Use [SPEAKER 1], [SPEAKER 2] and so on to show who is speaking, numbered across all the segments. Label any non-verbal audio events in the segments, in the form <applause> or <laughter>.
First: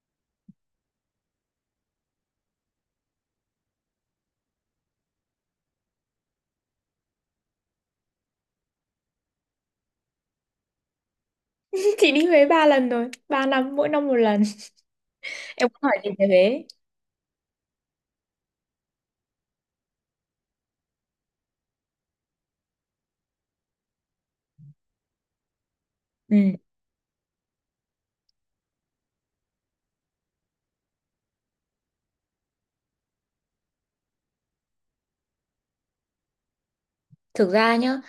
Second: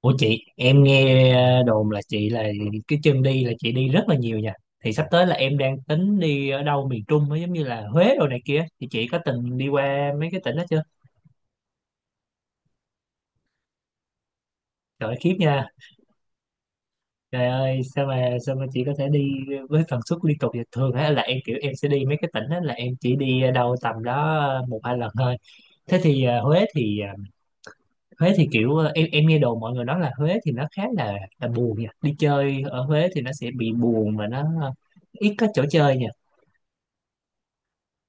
[SPEAKER 1] Ủa chị, em nghe đồn là chị là cái chân đi, là chị đi rất là nhiều nha. Thì sắp tới là em đang tính đi ở đâu miền Trung á, giống như là Huế đồ này kia. Thì chị có từng đi qua mấy cái tỉnh đó chưa?
[SPEAKER 2] Chị đi Huế 3 lần rồi, 3 năm mỗi năm 1 lần.
[SPEAKER 1] Trời ơi, khiếp nha.
[SPEAKER 2] Em muốn hỏi chị về Huế?
[SPEAKER 1] Trời ơi, sao mà chị có thể đi với tần suất liên tục vậy? Thường á là em kiểu em sẽ đi mấy cái tỉnh á là em chỉ đi đâu tầm đó một hai lần thôi. Thế thì
[SPEAKER 2] Ừ.
[SPEAKER 1] Huế thì Huế thì kiểu em nghe đồn mọi người nói là Huế thì nó khá là buồn nha. Đi chơi ở Huế thì nó sẽ bị buồn và nó ít có chỗ chơi nha.
[SPEAKER 2] Thực ra nhá,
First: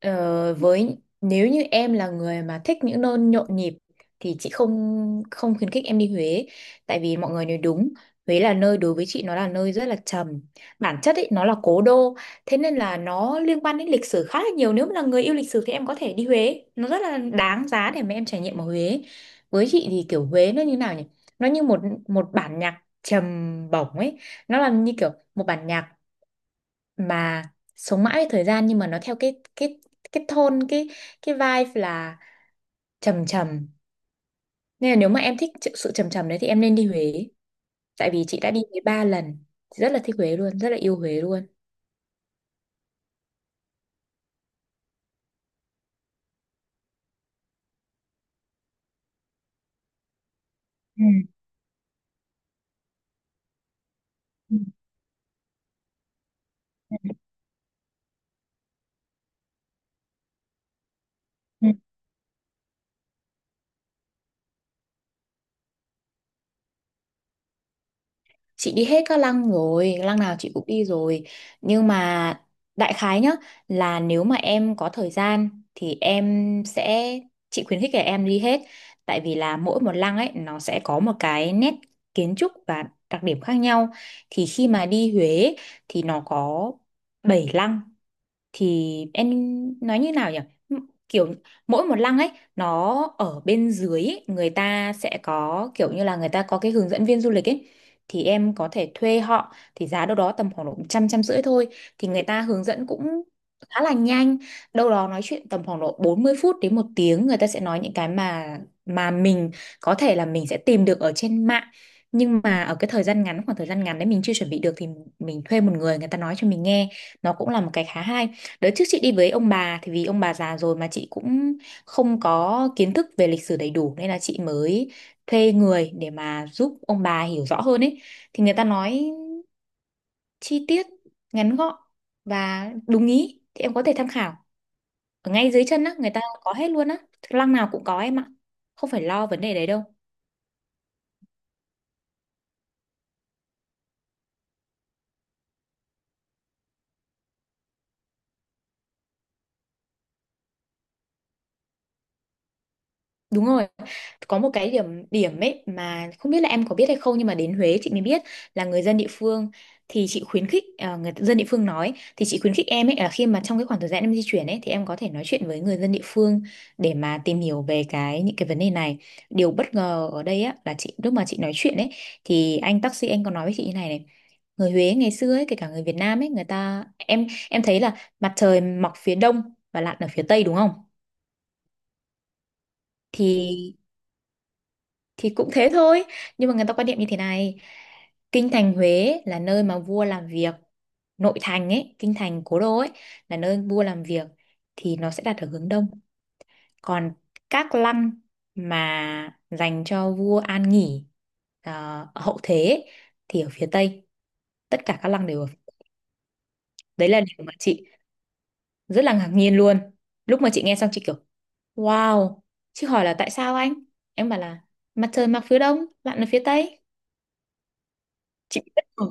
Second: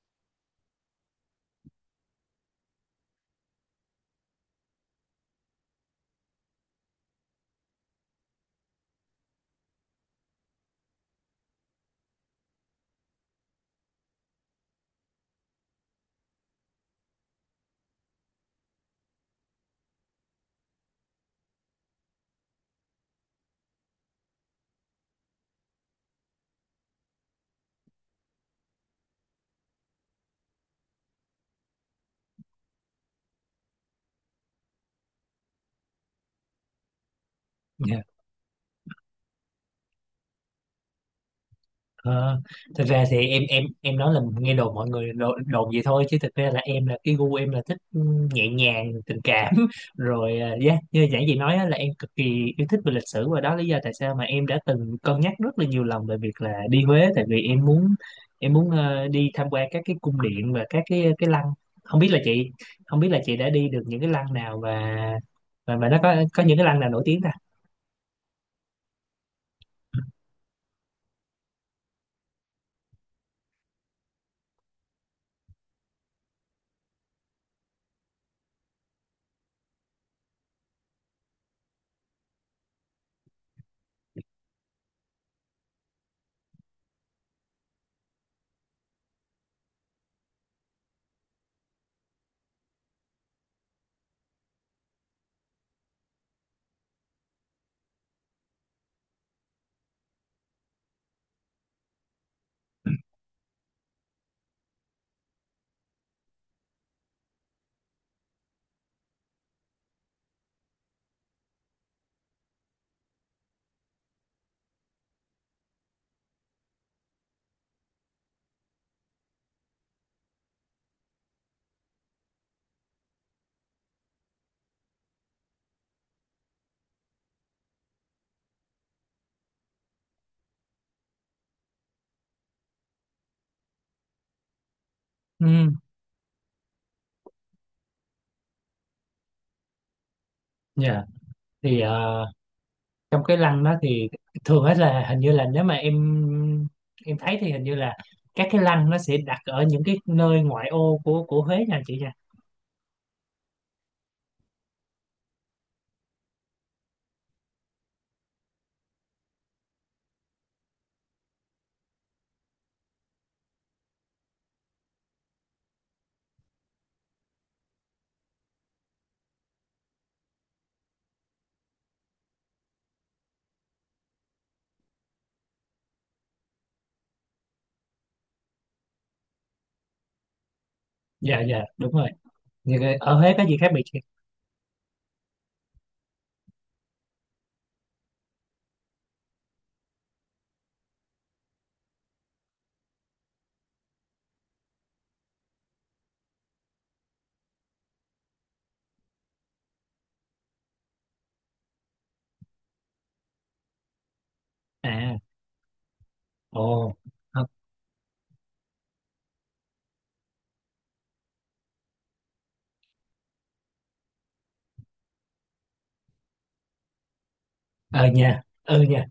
[SPEAKER 2] với nếu như em là người mà thích những nơi nhộn nhịp thì chị không không khuyến khích em đi Huế, tại vì mọi người nói đúng. Huế là nơi đối với chị, nó là nơi rất là trầm. Bản chất ấy nó là cố đô, thế nên là nó liên quan đến lịch sử khá là nhiều. Nếu mà là người yêu lịch sử thì em có thể đi Huế, nó rất là đáng giá để mà em trải nghiệm ở Huế. Với chị thì kiểu Huế nó như nào nhỉ? Nó như một một bản nhạc trầm bổng ấy, nó là như kiểu một bản nhạc mà sống mãi với thời gian, nhưng mà nó theo cái tone, cái vibe là trầm trầm. Nên là nếu mà em thích sự sự trầm trầm đấy thì em nên đi Huế,
[SPEAKER 1] Dạ.
[SPEAKER 2] tại vì chị đã đi Huế ba lần. Chị rất là thích Huế luôn, rất là yêu Huế luôn.
[SPEAKER 1] Ờ, thật ra thì em nói là nghe đồn, mọi người đồn vậy thôi, chứ thực ra là em, là cái gu em là thích nhẹ nhàng tình cảm <laughs> rồi dạ,
[SPEAKER 2] Ừ.
[SPEAKER 1] như giản dị nói á, là em cực kỳ yêu thích về lịch sử, và đó là lý do tại sao mà em
[SPEAKER 2] Ừ.
[SPEAKER 1] đã từng cân nhắc rất là nhiều lần về việc là đi
[SPEAKER 2] Ừ.
[SPEAKER 1] Huế, tại vì em muốn đi tham quan các cái cung điện và các cái lăng. Không biết là chị không biết là chị đã đi được những cái lăng nào, và nó có những cái lăng nào nổi tiếng ta?
[SPEAKER 2] Chị đi hết các lăng rồi, lăng nào chị cũng đi rồi, nhưng mà đại khái nhá, là nếu mà em có thời gian thì em sẽ, chị khuyến khích là em đi hết, tại vì là mỗi một lăng ấy nó sẽ có một cái nét kiến trúc và đặc điểm khác nhau. Thì khi mà đi Huế thì nó có 7 lăng. Thì em nói như nào nhỉ? Kiểu mỗi một lăng ấy, nó ở bên dưới ấy, người ta sẽ có kiểu như là người ta có cái hướng dẫn viên du lịch ấy, thì em có thể thuê họ, thì giá đâu đó tầm khoảng độ trăm, trăm rưỡi thôi. Thì người ta hướng dẫn cũng khá là nhanh, đâu đó nói chuyện tầm khoảng độ 40 phút đến 1 tiếng. Người ta sẽ nói những cái mà mình có thể là mình sẽ tìm được ở trên mạng, nhưng mà ở cái thời gian ngắn, khoảng thời gian ngắn đấy mình chưa chuẩn bị được, thì mình thuê một người, người ta nói cho mình nghe, nó cũng là một cái khá hay. Đợt trước chị đi với ông bà, thì vì ông bà già rồi, mà chị cũng không có kiến thức về lịch sử đầy đủ, nên là chị mới thuê người để mà giúp ông bà hiểu rõ hơn ấy. Thì người ta nói chi tiết, ngắn gọn và đúng ý, thì em có thể tham khảo. Ở ngay dưới
[SPEAKER 1] Ừ,
[SPEAKER 2] chân á, người ta có hết luôn á. Lăng nào cũng có em ạ. Không phải lo vấn đề đấy đâu.
[SPEAKER 1] dạ. Thì trong cái lăng đó thì thường hết là hình như là nếu mà em thấy thì hình như là các cái lăng nó sẽ đặt ở những cái nơi ngoại ô của Huế nha chị nha.
[SPEAKER 2] Đúng rồi. Có một cái điểm điểm ấy mà không biết là em có biết hay không, nhưng mà đến Huế chị mới biết là người dân địa phương, thì chị khuyến khích à, người dân địa phương nói thì chị khuyến khích em ấy, là khi mà trong cái khoảng thời gian em di chuyển ấy thì em có thể nói chuyện với người dân địa phương để mà tìm hiểu về cái những cái vấn đề này. Điều bất ngờ ở đây á, là chị lúc mà chị nói chuyện ấy, thì anh taxi, anh có nói với chị như này này: người Huế ngày xưa ấy, kể cả người Việt Nam ấy, người ta, em thấy là mặt trời mọc phía đông và lặn ở phía tây đúng không?
[SPEAKER 1] Dạ dạ, đúng rồi. Ở Huế có gì khác
[SPEAKER 2] thì
[SPEAKER 1] biệt chị?
[SPEAKER 2] thì cũng thế thôi, nhưng mà người ta quan niệm như thế này: kinh thành Huế là nơi mà vua làm việc, nội thành ấy, kinh thành cố đô ấy, là nơi vua làm việc thì nó sẽ đặt ở hướng đông. Còn các lăng mà dành cho vua an nghỉ, ờ, ở hậu thế ấy, thì ở phía tây. Tất cả các
[SPEAKER 1] À,
[SPEAKER 2] lăng đều ở
[SPEAKER 1] ồ,
[SPEAKER 2] đấy. Là điều mà chị rất là ngạc nhiên luôn, lúc mà chị nghe xong chị kiểu wow. Chị hỏi là tại sao anh, em bảo là mặt trời mọc phía đông, bạn ở phía tây.
[SPEAKER 1] ờ nha,
[SPEAKER 2] Chị
[SPEAKER 1] ừ
[SPEAKER 2] biết.
[SPEAKER 1] nha,
[SPEAKER 2] Ừ.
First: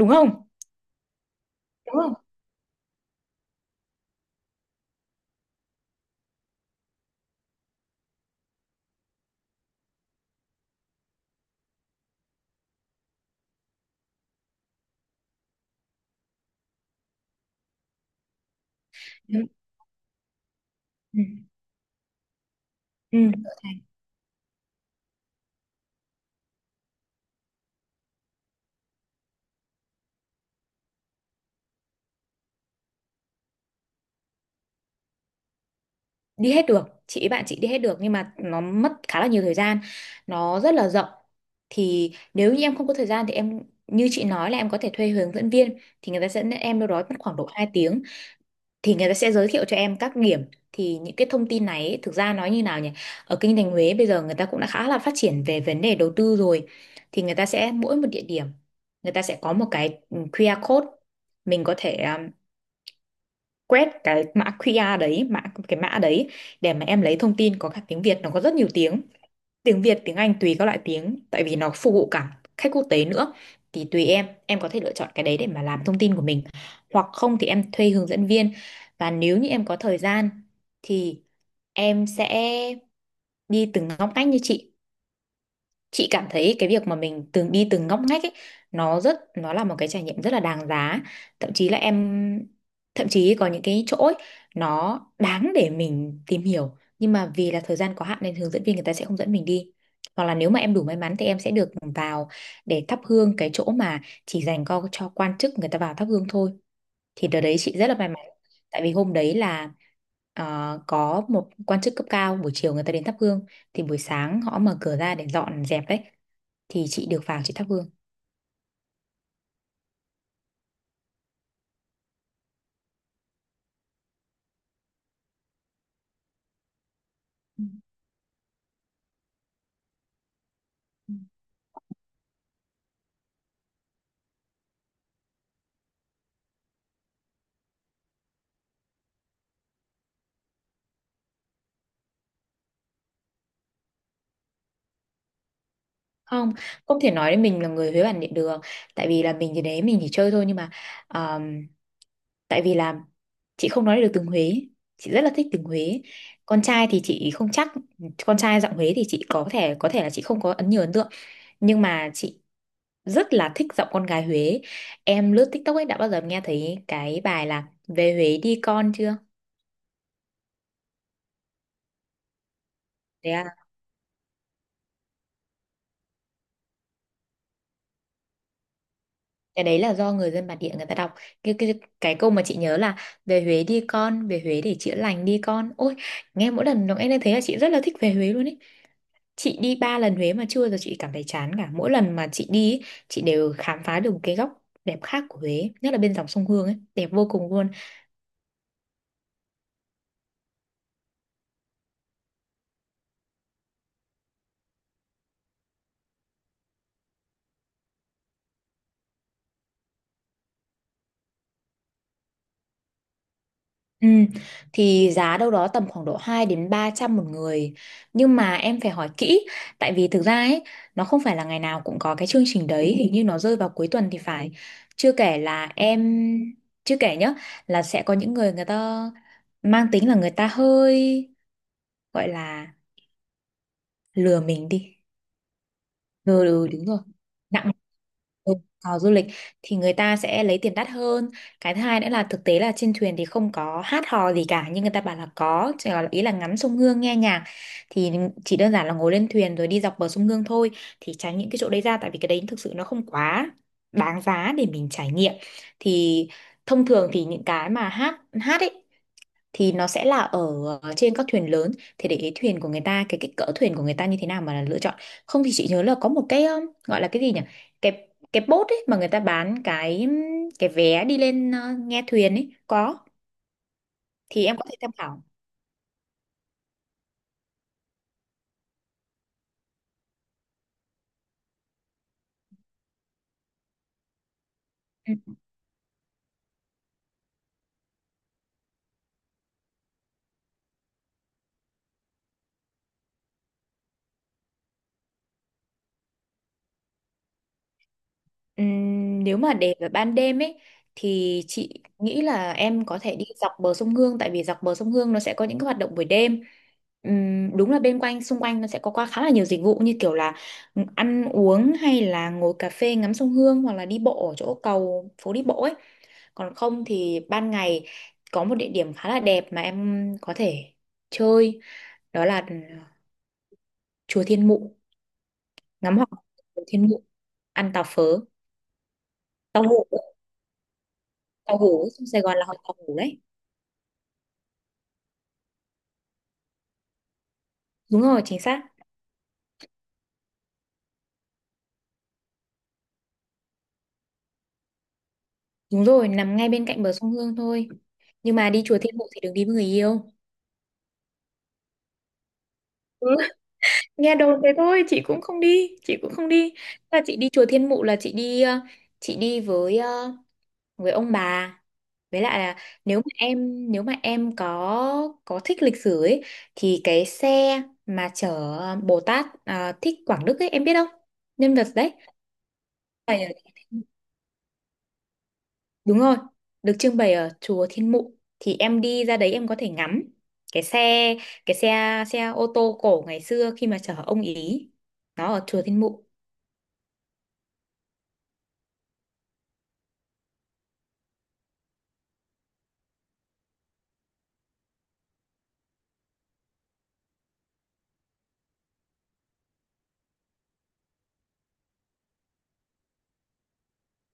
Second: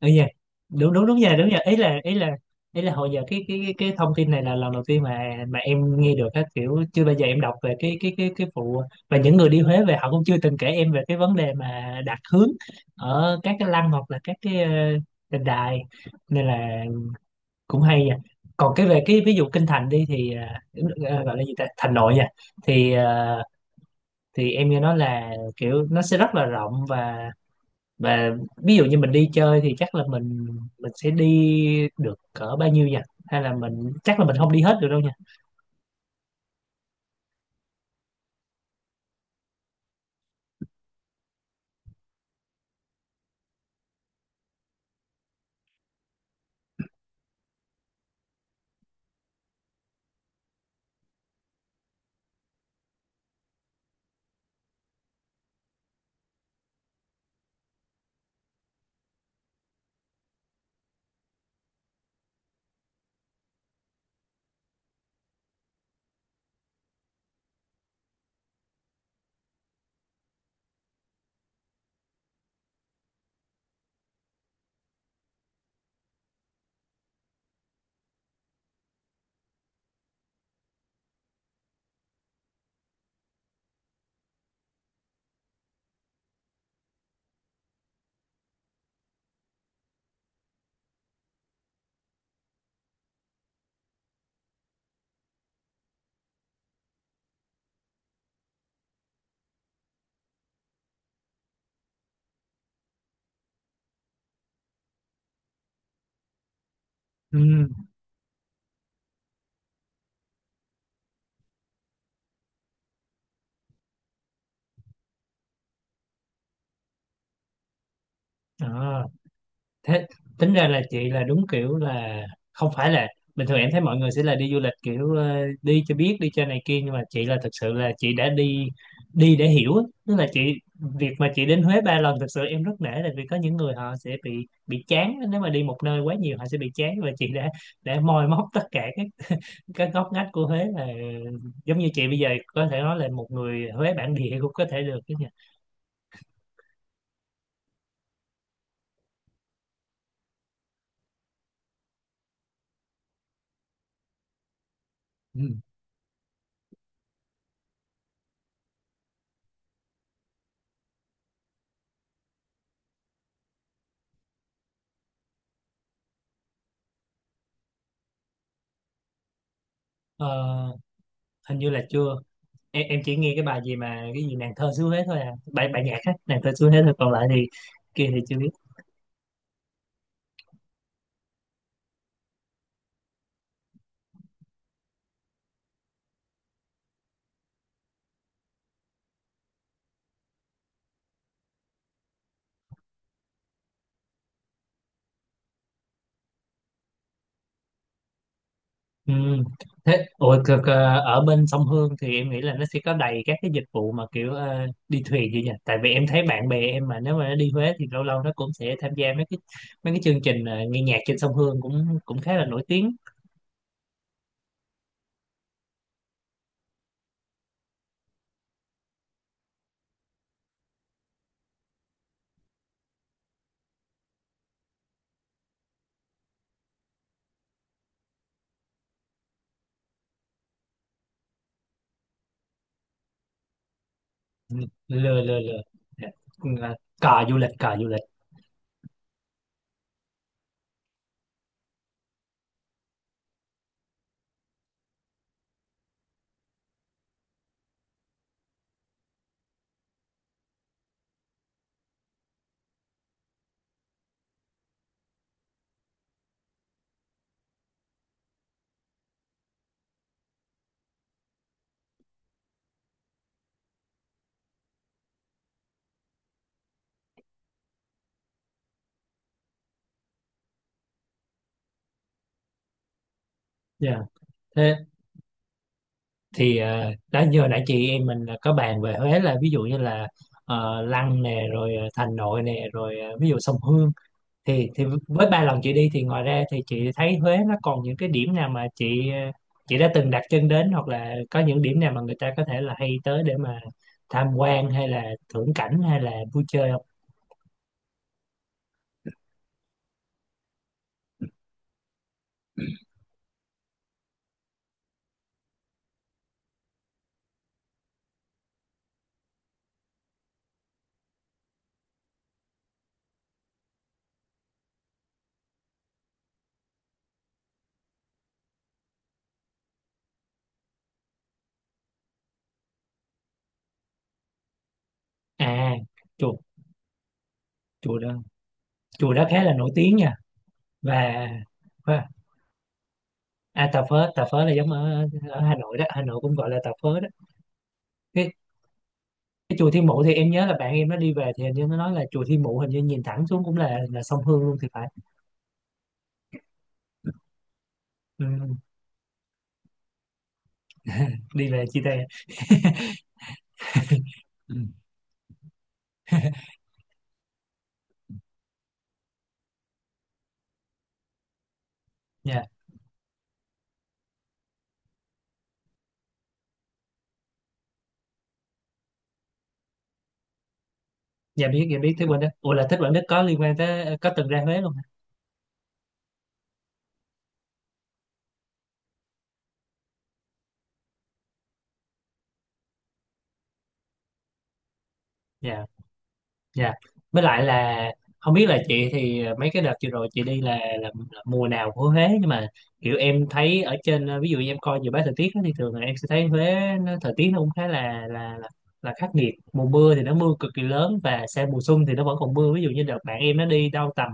[SPEAKER 1] ừ dạ,
[SPEAKER 2] không?
[SPEAKER 1] đúng đúng đúng nha, đúng nha, ý
[SPEAKER 2] Đúng
[SPEAKER 1] là
[SPEAKER 2] không?
[SPEAKER 1] ý là ý là hồi giờ cái thông tin này là lần đầu tiên mà em nghe được á, kiểu chưa bao giờ em đọc về cái vụ, và những người đi Huế về họ cũng chưa từng kể em về cái vấn đề mà đặt hướng ở các cái lăng hoặc là các cái đền đài, nên là cũng hay nha. Còn cái về cái ví
[SPEAKER 2] Ừ.
[SPEAKER 1] dụ kinh thành đi thì ờ,
[SPEAKER 2] Ừ.
[SPEAKER 1] gọi là gì ta, thành nội nha, thì
[SPEAKER 2] Ừ. Đổi thành.
[SPEAKER 1] thì em nghe nói là kiểu nó sẽ rất là rộng, và và ví dụ như mình đi chơi thì chắc là mình sẽ đi được cỡ bao nhiêu nhỉ, hay là mình chắc là mình không đi hết được đâu nha.
[SPEAKER 2] Đi hết được. Chị bạn chị đi hết được, nhưng mà nó mất khá là nhiều thời gian, nó rất là rộng. Thì nếu như em không có thời gian thì em, như chị nói, là em có thể thuê hướng dẫn viên, thì người ta sẽ dẫn em đâu đó mất khoảng độ 2 tiếng. Thì người ta sẽ giới thiệu cho em các điểm. Thì những cái thông tin này ấy, thực ra nói như nào nhỉ, ở kinh thành Huế bây giờ người ta cũng đã khá là phát triển về vấn đề đầu tư rồi. Thì người ta sẽ, mỗi một địa điểm, người ta sẽ có một cái QR code, mình có thể quét cái mã QR đấy, cái mã đấy, để mà em lấy thông tin, có cả tiếng Việt. Nó có rất nhiều tiếng: tiếng Việt, tiếng Anh, tùy các loại tiếng, tại vì nó phục vụ cả khách quốc tế nữa. Thì tùy em có thể lựa chọn cái đấy để mà làm thông tin của mình. Hoặc không thì em thuê hướng dẫn viên. Và nếu như em có thời gian thì em sẽ đi từng ngóc ngách như chị. Chị cảm thấy cái việc mà mình từng đi từng ngóc ngách ấy, nó rất, nó là một cái trải nghiệm rất là đáng giá. Thậm chí là em, thậm chí có những cái chỗ ấy, nó đáng để mình tìm hiểu, nhưng mà vì là thời gian có hạn nên hướng dẫn viên người ta sẽ không dẫn mình đi. Hoặc là nếu mà em đủ may mắn thì em sẽ được vào để thắp hương cái chỗ mà chỉ dành cho quan chức, người ta vào thắp hương thôi. Thì đợt đấy chị
[SPEAKER 1] Ừ.
[SPEAKER 2] rất là may mắn, tại vì hôm đấy là, có một quan chức cấp cao buổi chiều người ta đến thắp hương, thì buổi sáng họ mở cửa ra để dọn dẹp đấy, thì chị được vào, chị thắp hương.
[SPEAKER 1] À, thế tính ra là chị là đúng kiểu là không phải là bình thường em thấy mọi người sẽ là đi du lịch kiểu đi cho biết, đi cho này kia, nhưng mà chị là thực sự là chị đã đi, đi để hiểu á. Tức là chị, việc mà chị đến Huế 3 lần, thực sự em rất nể là vì có những người họ sẽ bị chán nếu mà đi một nơi quá nhiều, họ sẽ bị chán, và chị đã để moi móc tất cả các cái góc ngách của Huế, là giống như chị bây giờ có thể nói là một người Huế bản địa cũng có thể được chứ nhỉ?
[SPEAKER 2] Không, không thể nói đến mình là người Huế bản địa được, tại vì là mình thì đấy mình chỉ chơi thôi. Nhưng mà um, tại vì là chị không nói được tiếng Huế. Chị rất là
[SPEAKER 1] Ừ.
[SPEAKER 2] thích tiếng Huế. Con trai thì chị không chắc, con trai giọng Huế thì chị có thể là chị không có nhiều ấn tượng. Nhưng mà chị rất là thích giọng con gái Huế. Em lướt TikTok ấy, đã bao giờ em nghe thấy cái bài là Về Huế Đi Con chưa?
[SPEAKER 1] Ờ, hình như là chưa. Em chỉ nghe cái
[SPEAKER 2] Thế
[SPEAKER 1] bài gì mà cái gì nàng thơ xứ Huế thôi, à, bài bài nhạc á, nàng thơ xứ Huế thôi, còn lại thì kia thì chưa biết.
[SPEAKER 2] cái đấy là do người dân bản địa người ta đọc, cái cái cái câu mà chị nhớ là: về Huế đi con, về Huế để chữa lành đi con ôi. Nghe mỗi lần nó nghe lên thế là chị rất là thích về Huế luôn ấy. Chị đi ba lần Huế mà chưa giờ chị cảm thấy chán cả. Mỗi lần mà chị đi ý, chị đều khám phá được một cái góc đẹp khác của Huế, nhất là bên dòng sông Hương ấy, đẹp vô cùng luôn.
[SPEAKER 1] Ừ. Thế, ủa, ở bên sông Hương thì em nghĩ là nó sẽ có đầy các cái dịch vụ mà kiểu đi thuyền gì nhỉ, tại vì em thấy bạn bè em mà nếu mà nó đi Huế thì lâu lâu nó cũng sẽ tham gia mấy cái chương trình nghe nhạc trên sông Hương cũng cũng khá là nổi tiếng.
[SPEAKER 2] Ừ, thì giá đâu đó tầm khoảng độ 2 đến 300 một người, nhưng mà em phải hỏi kỹ, tại vì thực ra ấy, nó không phải là ngày nào cũng có cái chương trình đấy, hình như nó rơi vào cuối tuần thì phải. Chưa kể là em, chưa kể nhá, là sẽ có những người, người ta mang tính là người ta hơi, gọi là, lừa mình đi.
[SPEAKER 1] Lừa lừa lừa. Dạ.
[SPEAKER 2] Ừ, ừ,
[SPEAKER 1] Là
[SPEAKER 2] đúng rồi.
[SPEAKER 1] cò du lịch,
[SPEAKER 2] Nặng.
[SPEAKER 1] cò du lịch.
[SPEAKER 2] Ừ, tàu du lịch thì người ta sẽ lấy tiền đắt hơn. Cái thứ hai nữa là thực tế là trên thuyền thì không có hát hò gì cả, nhưng người ta bảo là có, chỉ là ý là ngắm sông Hương nghe nhạc. Thì chỉ đơn giản là ngồi lên thuyền rồi đi dọc bờ sông Hương thôi. Thì tránh những cái chỗ đấy ra, tại vì cái đấy thực sự nó không quá đáng giá để mình trải nghiệm. Thì thông thường thì những cái mà hát hát ấy thì nó sẽ là ở, trên các thuyền lớn. Thì để ý thuyền của người ta, cái kích cỡ thuyền của người ta như thế nào mà là lựa chọn. Không thì chị nhớ là có một cái, gọi là cái gì nhỉ, cái bốt ấy mà người ta bán cái vé đi lên, nghe thuyền ấy có.
[SPEAKER 1] Dạ.
[SPEAKER 2] Thì em có
[SPEAKER 1] Thế
[SPEAKER 2] thể tham khảo.
[SPEAKER 1] thì đó, như hồi nãy chị em mình có bàn về Huế là ví dụ như là Lăng nè, rồi Thành Nội nè, rồi ví dụ sông Hương, thì
[SPEAKER 2] Ừ.
[SPEAKER 1] với 3 lần chị đi thì ngoài ra thì chị thấy Huế nó còn những cái điểm nào mà chị chị đã từng đặt chân đến, hoặc là có những điểm nào mà người ta có thể là hay tới để mà tham quan hay là thưởng cảnh hay là vui chơi không?
[SPEAKER 2] Nếu mà để vào ban đêm ấy thì chị nghĩ là em có thể đi dọc bờ sông Hương, tại vì dọc bờ sông Hương nó sẽ có những cái hoạt động buổi đêm. Đúng là bên, quanh xung quanh nó sẽ có qua khá là nhiều dịch vụ như kiểu là ăn uống hay là ngồi cà phê ngắm sông Hương, hoặc là đi bộ ở chỗ cầu phố đi bộ ấy. Còn không thì ban ngày có một địa điểm khá là đẹp mà em có thể chơi, đó là chùa Thiên Mụ.
[SPEAKER 1] À,
[SPEAKER 2] Ngắm hoàng hôn
[SPEAKER 1] chùa
[SPEAKER 2] của Thiên Mụ, ăn tàu
[SPEAKER 1] chùa đó
[SPEAKER 2] phớ,
[SPEAKER 1] chùa đó khá là
[SPEAKER 2] tàu
[SPEAKER 1] nổi
[SPEAKER 2] hũ.
[SPEAKER 1] tiếng nha. Và,
[SPEAKER 2] Tàu hủ sông Sài Gòn là họ tàu hủ đấy.
[SPEAKER 1] à, tà phớ là giống ở, Hà Nội đó, Hà Nội cũng gọi là tà phớ đó.
[SPEAKER 2] Đúng rồi,
[SPEAKER 1] cái,
[SPEAKER 2] chính xác.
[SPEAKER 1] cái chùa Thiên Mụ thì em nhớ là bạn em nó đi về thì hình như nó nói là chùa Thiên Mụ hình như nhìn thẳng xuống cũng là sông Hương luôn thì phải.
[SPEAKER 2] Đúng rồi, nằm ngay bên cạnh bờ sông Hương thôi.
[SPEAKER 1] Ừ,
[SPEAKER 2] Nhưng mà
[SPEAKER 1] ừ,
[SPEAKER 2] đi chùa Thiên Mụ thì đừng đi với người yêu.
[SPEAKER 1] đi về chia tay.
[SPEAKER 2] Ừ, nghe đồn thế
[SPEAKER 1] Ừ.
[SPEAKER 2] thôi, chị cũng không đi, chị cũng không đi. Là chị đi chùa Thiên Mụ là chị đi, chị đi với, với ông bà. Với lại
[SPEAKER 1] Dạ,
[SPEAKER 2] là, nếu mà em, có thích lịch sử ấy, thì cái xe mà chở Bồ Tát à, Thích Quảng Đức ấy, em biết không?
[SPEAKER 1] dạ
[SPEAKER 2] Nhân vật
[SPEAKER 1] biết, dạ
[SPEAKER 2] đấy,
[SPEAKER 1] biết. Thế Quỳnh đó, ủa, là Thế Quỳnh Đức có
[SPEAKER 2] phải.
[SPEAKER 1] liên quan tới, có từng ra Huế luôn hả?
[SPEAKER 2] Đúng rồi, được trưng bày ở chùa Thiên Mụ, thì em đi ra đấy em có thể ngắm cái xe, cái xe, xe ô tô cổ ngày xưa khi mà chở ông ý. Nó ở chùa
[SPEAKER 1] Dạ.
[SPEAKER 2] Thiên Mụ.
[SPEAKER 1] Dạ. Với lại là không biết là chị thì mấy cái đợt vừa rồi chị đi là, mùa nào của Huế, nhưng mà kiểu em thấy ở trên ví dụ như em coi dự báo thời tiết á, thì thường là em sẽ thấy Huế nó, thời tiết nó cũng khá là là khắc nghiệt. Mùa mưa thì nó mưa cực kỳ lớn, và sang mùa xuân thì nó vẫn còn mưa, ví dụ như đợt bạn em nó đi đâu tầm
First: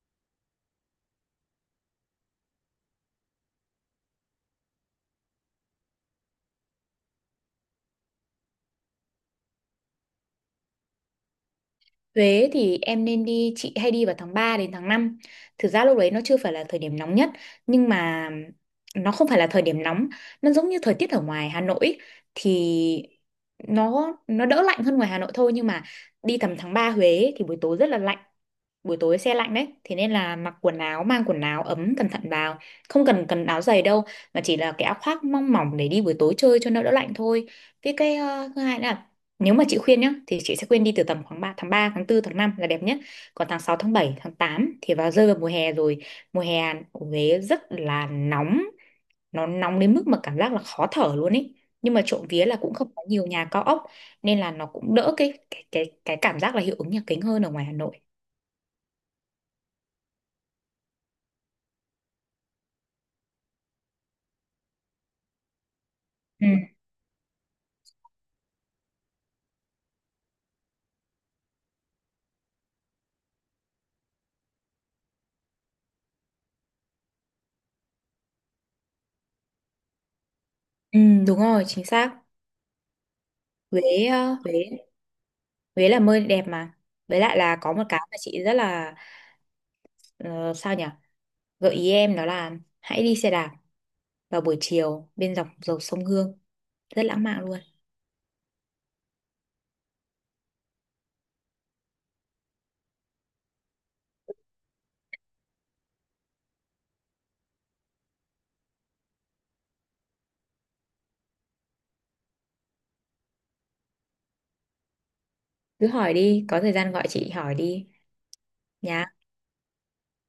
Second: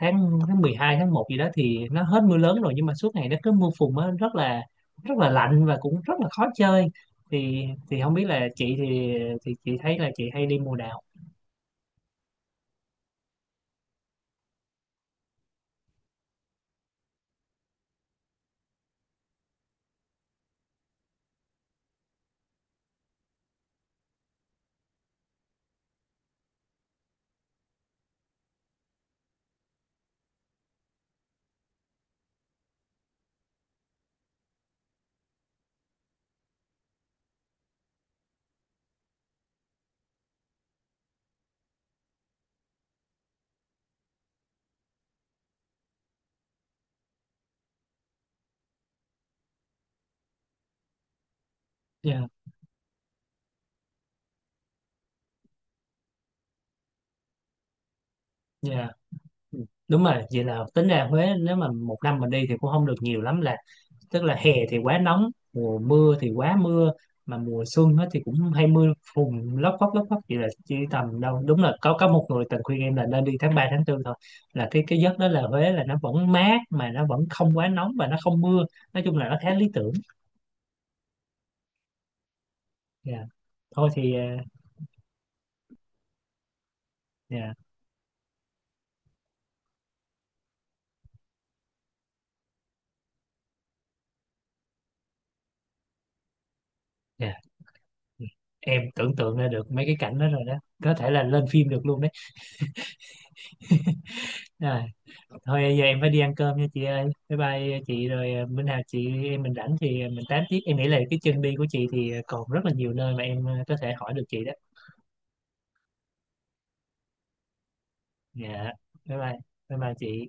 [SPEAKER 1] tháng tháng 12 tháng 1 gì đó thì nó hết mưa lớn rồi, nhưng mà suốt ngày nó cứ mưa phùn á, rất là lạnh và cũng rất là khó chơi, thì thì không biết là chị thì chị thấy là chị hay đi mùa nào?
[SPEAKER 2] Huế thì em nên đi, chị hay đi vào tháng 3 đến tháng 5. Thực ra lúc đấy nó chưa phải là thời điểm nóng nhất, nhưng mà nó không phải là thời điểm nóng, nó giống như thời tiết ở ngoài Hà Nội ý. Thì nó đỡ lạnh hơn ngoài Hà Nội thôi, nhưng mà đi tầm tháng 3 Huế thì buổi tối rất là lạnh. Buổi tối xe lạnh đấy, thế nên là mặc quần áo, mang quần áo ấm cẩn thận vào, không cần cần áo dày đâu, mà chỉ là cái áo khoác mong mỏng để đi buổi tối chơi cho nó đỡ lạnh thôi. Với cái thứ hai nữa là, nếu mà chị khuyên nhá, thì chị sẽ khuyên đi từ tầm khoảng tháng 3, tháng 4, tháng 5 là đẹp nhất. Còn tháng 6, tháng 7, tháng 8 thì vào giờ mùa hè rồi. Mùa hè ở Huế rất là nóng, nó nóng đến mức mà cảm giác là khó thở luôn ấy. Nhưng mà trộm
[SPEAKER 1] Dạ.
[SPEAKER 2] vía là cũng không có nhiều nhà cao ốc, nên là nó cũng đỡ cái cảm giác là hiệu ứng nhà kính hơn ở ngoài Hà Nội.
[SPEAKER 1] Dạ. Ừ, đúng rồi, vậy là tính ra Huế nếu mà một năm mình đi thì cũng không được nhiều lắm, là tức là hè thì quá nóng, mùa mưa thì
[SPEAKER 2] Ừ.
[SPEAKER 1] quá mưa, mà mùa xuân hết thì cũng hay mưa phùn lóc phóc lóc phóc, vậy là chỉ tầm đâu đúng là có một người tình khuyên em là nên đi tháng 3 tháng 4 thôi, là cái giấc đó là Huế là nó vẫn mát mà nó vẫn không quá nóng và nó không mưa, nói chung là nó khá lý tưởng.
[SPEAKER 2] Ừ, đúng rồi, chính xác.
[SPEAKER 1] Dạ. Thôi
[SPEAKER 2] Huế,
[SPEAKER 1] thì
[SPEAKER 2] ờ, Huế, Huế là nơi đẹp mà. Với lại
[SPEAKER 1] dạ.
[SPEAKER 2] là có một cái mà chị rất là, ờ, sao nhỉ? Gợi ý em đó là hãy đi xe đạp vào buổi chiều bên dọc dòng sông Hương, rất lãng
[SPEAKER 1] Dạ.
[SPEAKER 2] mạn luôn.
[SPEAKER 1] Dạ. Em tưởng tượng ra được mấy cái cảnh đó rồi đó, có thể là lên phim được luôn đấy. À, thôi giờ em phải đi ăn cơm nha chị ơi, bye bye. Chị rồi, bữa nào chị em mình rảnh thì mình tám tiếp. Em nghĩ là cái chân đi của chị thì còn rất là nhiều nơi mà em có thể hỏi được chị đó.
[SPEAKER 2] Cứ hỏi đi, có thời gian gọi chị hỏi đi.
[SPEAKER 1] Dạ,
[SPEAKER 2] Nhà
[SPEAKER 1] bye bye, bye bye chị.